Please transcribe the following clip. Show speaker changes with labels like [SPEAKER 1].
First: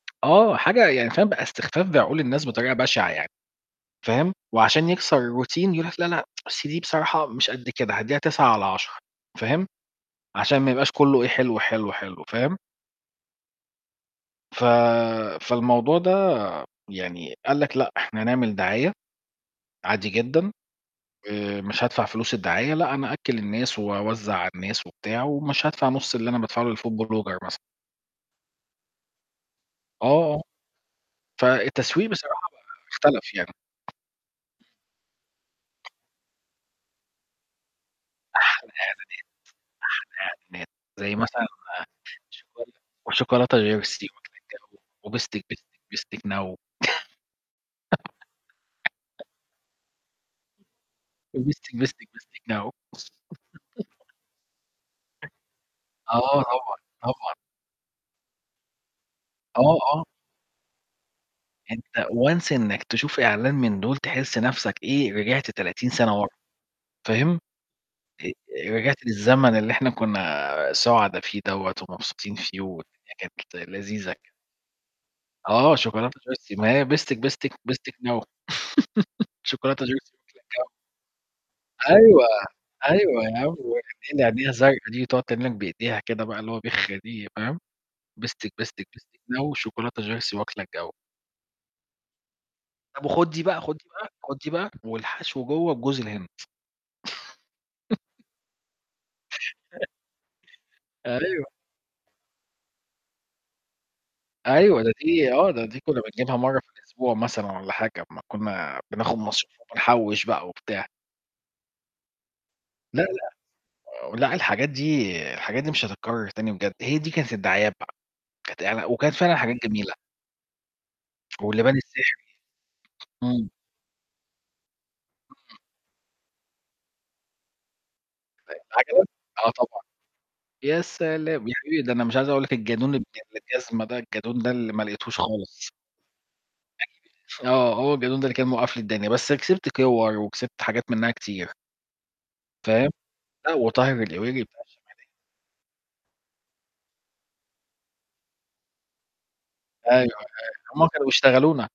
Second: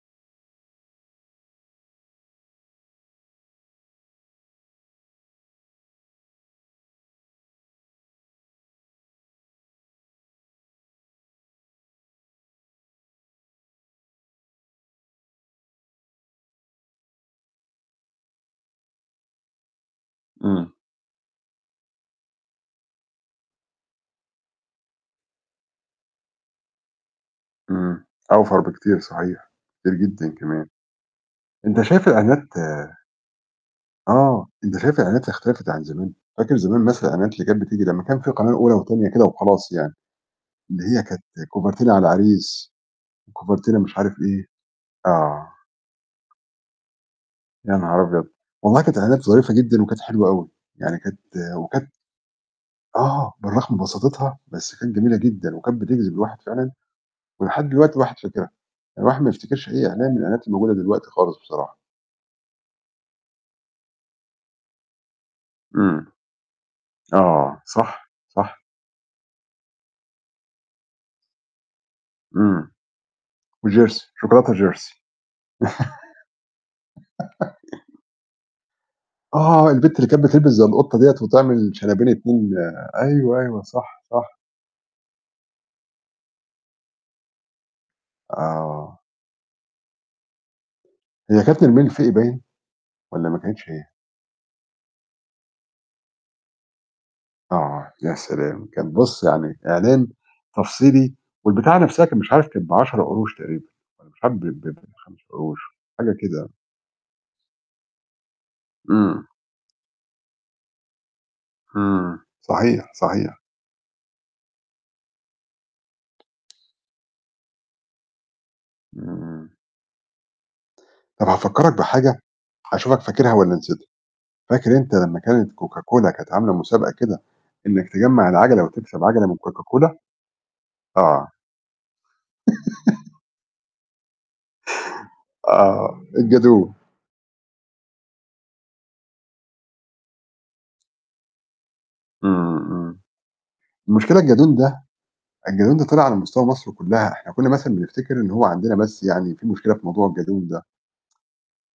[SPEAKER 1] آه، حاجة يعني فاهم بقى استخفاف بعقول الناس بطريقة بشعة يعني. فاهم، وعشان يكسر الroutine يقول لك: "لا، لأ، أصل دي بصراحة مش قد كده، هادّيها 9 على 10." فاهم، عشان ما يبقاش كله إيه؟ حلو، حلو، حلو، فاهم؟ ف فالموضوع ده يعني قال لك: "لأ، إحنا هنعمل دعاية، عادي جدًا،
[SPEAKER 2] امم.
[SPEAKER 1] آآ، مش هادفع فلوس الدعاية، لأ أنا أأكل الناس، وأوزع على الناس وبتاع، ومش هادفع نص اللي أنا بادفعه للfood blogger مثلًا."
[SPEAKER 2] امم. أوْفَر بكتير صحيح. كتير جدًا
[SPEAKER 1] آه، آه.
[SPEAKER 2] كمان. أنت شايف
[SPEAKER 1] فالتسويق
[SPEAKER 2] الإعلانات
[SPEAKER 1] بصراحة بقى اختلف يعني.
[SPEAKER 2] آه، أنت شايف الإعلانات اختلفت عن زمان؟ فاكر زمان مثلًا الإعلانات اللي كانت بتيجي لمّا كان فيه القناة
[SPEAKER 1] أحلى
[SPEAKER 2] الأولى والتانية كده وخلاص يعني.
[SPEAKER 1] إعلانات،
[SPEAKER 2] اللي هي
[SPEAKER 1] أحلى إعلانات، زي
[SPEAKER 2] كانت
[SPEAKER 1] مثلًا،
[SPEAKER 2] كوفرتينا على
[SPEAKER 1] شوكولا
[SPEAKER 2] العريس،
[SPEAKER 1] وشوكولاتة
[SPEAKER 2] كوفرتينا مش
[SPEAKER 1] جيرسي
[SPEAKER 2] عارف
[SPEAKER 1] واكلة
[SPEAKER 2] إيه،
[SPEAKER 1] الجو، وبستك
[SPEAKER 2] آه.
[SPEAKER 1] بستك بستك نووو
[SPEAKER 2] يا نهار أبيض! والله كانت إعلانات ظريفة جدًا وكانت حلوة أوي. يعني كانت
[SPEAKER 1] وبستك
[SPEAKER 2] وكانت
[SPEAKER 1] بستك بستك نووو
[SPEAKER 2] آه، بالرغم من بساطتها بس كانت جميلة جدًا، وكانت بتجذب الواحد
[SPEAKER 1] آه،
[SPEAKER 2] فعلًا.
[SPEAKER 1] طبعًا طبعًا.
[SPEAKER 2] ولحد دلوقتي الواحد فاكرها. يعني الواحد ما بيفتكرش
[SPEAKER 1] آه،
[SPEAKER 2] أي
[SPEAKER 1] آه.
[SPEAKER 2] إعلان من الإعلانات اللي موجودة دلوقتي خالص بصراحة.
[SPEAKER 1] أنت once إنك تشوف إعلان من دول تحس نفسك إيه، رجعت 30
[SPEAKER 2] امم.
[SPEAKER 1] سنة ورا، فاهم؟
[SPEAKER 2] آه، صح،
[SPEAKER 1] أ
[SPEAKER 2] صح.
[SPEAKER 1] رجعت للزمن اللي إحنا كنا سعدا فيه دَوّة ومبسوطين فيه،
[SPEAKER 2] امم.
[SPEAKER 1] والدنيا كانت
[SPEAKER 2] وجيرسي
[SPEAKER 1] لذيذة كده.
[SPEAKER 2] شوكولاتة جيرسي.
[SPEAKER 1] آه شوكولاتة جيرسي ماهي بستك بستك بستك نووو
[SPEAKER 2] آه،
[SPEAKER 1] شوكولاتة
[SPEAKER 2] البت اللي
[SPEAKER 1] جيرسي
[SPEAKER 2] كانت
[SPEAKER 1] واكلة
[SPEAKER 2] بتلبس زي
[SPEAKER 1] الجو.
[SPEAKER 2] القطة دِيَّة وتعمل شنبين
[SPEAKER 1] أيوة،
[SPEAKER 2] اتنين
[SPEAKER 1] أيوة يا
[SPEAKER 2] أيوه،
[SPEAKER 1] عم،
[SPEAKER 2] أيوه،
[SPEAKER 1] و [unintelligible]
[SPEAKER 2] صح،
[SPEAKER 1] اللي
[SPEAKER 2] صح.
[SPEAKER 1] عينيها زرقا دي، تقعد تعمل لك بإيديها كده، بقى اللي هو بِخ دي، فاهم، بستك بستك
[SPEAKER 2] آه.
[SPEAKER 1] بستك نووو شوكولاتة جيرسي واكلة الجو.
[SPEAKER 2] هي كانت نرمين الفقي باين؟
[SPEAKER 1] طب
[SPEAKER 2] والّا
[SPEAKER 1] وخد
[SPEAKER 2] ما
[SPEAKER 1] دي بقى
[SPEAKER 2] كانتش
[SPEAKER 1] خد
[SPEAKER 2] هي؟
[SPEAKER 1] دي بقى خد دي بقى، والحشو جوا بجوز الهند.
[SPEAKER 2] آه، يا سلام! كان بُص يعني إعلان تفصيلي،
[SPEAKER 1] أيوة.
[SPEAKER 2] والبتاعة نفسها كان مش عارف كان ب10 قروش تقريبًا، والّا مش عارف ب ب
[SPEAKER 1] أيوة، ده
[SPEAKER 2] ب5
[SPEAKER 1] دي آه،
[SPEAKER 2] قروش،
[SPEAKER 1] ده دي كنا
[SPEAKER 2] حاجة
[SPEAKER 1] بنجيبها
[SPEAKER 2] كده.
[SPEAKER 1] مرة في الأسبوع مثلًا والّا حاجة، أما كنا بناخد
[SPEAKER 2] امم.
[SPEAKER 1] مصروف وبنحوش بقى وبتاع.
[SPEAKER 2] امم، صحيح،
[SPEAKER 1] لأ، لأ.
[SPEAKER 2] صحيح.
[SPEAKER 1] آآ و لأ الحاجات دي الحاجات دي مش هتتكرر تاني بجد، هي دي كانت الدعايات بقى، كانت إعل وكانت فعلًا
[SPEAKER 2] امم.
[SPEAKER 1] حاجات جميلة.
[SPEAKER 2] طب هافكّرك
[SPEAKER 1] واللبان
[SPEAKER 2] بحاجة،
[SPEAKER 1] السحري.
[SPEAKER 2] هاشوفك فاكرها
[SPEAKER 1] امم.
[SPEAKER 2] والّا نسيتها. فاكر أنت لمّا كانت
[SPEAKER 1] امم.
[SPEAKER 2] Coca Cola كانت عاملة مسابقة كده إنك تجمّع
[SPEAKER 1] أ
[SPEAKER 2] العًجلة وتكسب
[SPEAKER 1] عجبك؟
[SPEAKER 2] عجلة من
[SPEAKER 1] آه،
[SPEAKER 2] Coca
[SPEAKER 1] طبعًا.
[SPEAKER 2] Cola؟
[SPEAKER 1] يا
[SPEAKER 2] آه.
[SPEAKER 1] سلام! يا حبيبي، ده أنا مش عايز أقول لك الجَدون ابن الجزمة ده الجَدون ده اللي ما لقيتهوش خالص.
[SPEAKER 2] آه، الجَدون.
[SPEAKER 1] [unintelligible] آه هو الجَدون ده اللي كان موقَّف لي الدنيا، بس كسبت كور، وكسبت حاجات منها كتير.
[SPEAKER 2] امم،
[SPEAKER 1] فاهم،
[SPEAKER 2] امم.
[SPEAKER 1] آه، وطاهر
[SPEAKER 2] المشكلة
[SPEAKER 1] القويلي
[SPEAKER 2] الجَدون
[SPEAKER 1] بتاع
[SPEAKER 2] ده
[SPEAKER 1] [unintelligible]
[SPEAKER 2] الجَدون ده طلع على مستوى مصر كلها. إحنا كنا مثلًا بنفتكر إن هو عندنا بس يعني فيه مشكلة في
[SPEAKER 1] أيوة،
[SPEAKER 2] موضوع
[SPEAKER 1] أيوة،
[SPEAKER 2] الجَدون ده.
[SPEAKER 1] هم كانوا بيشتغلونا.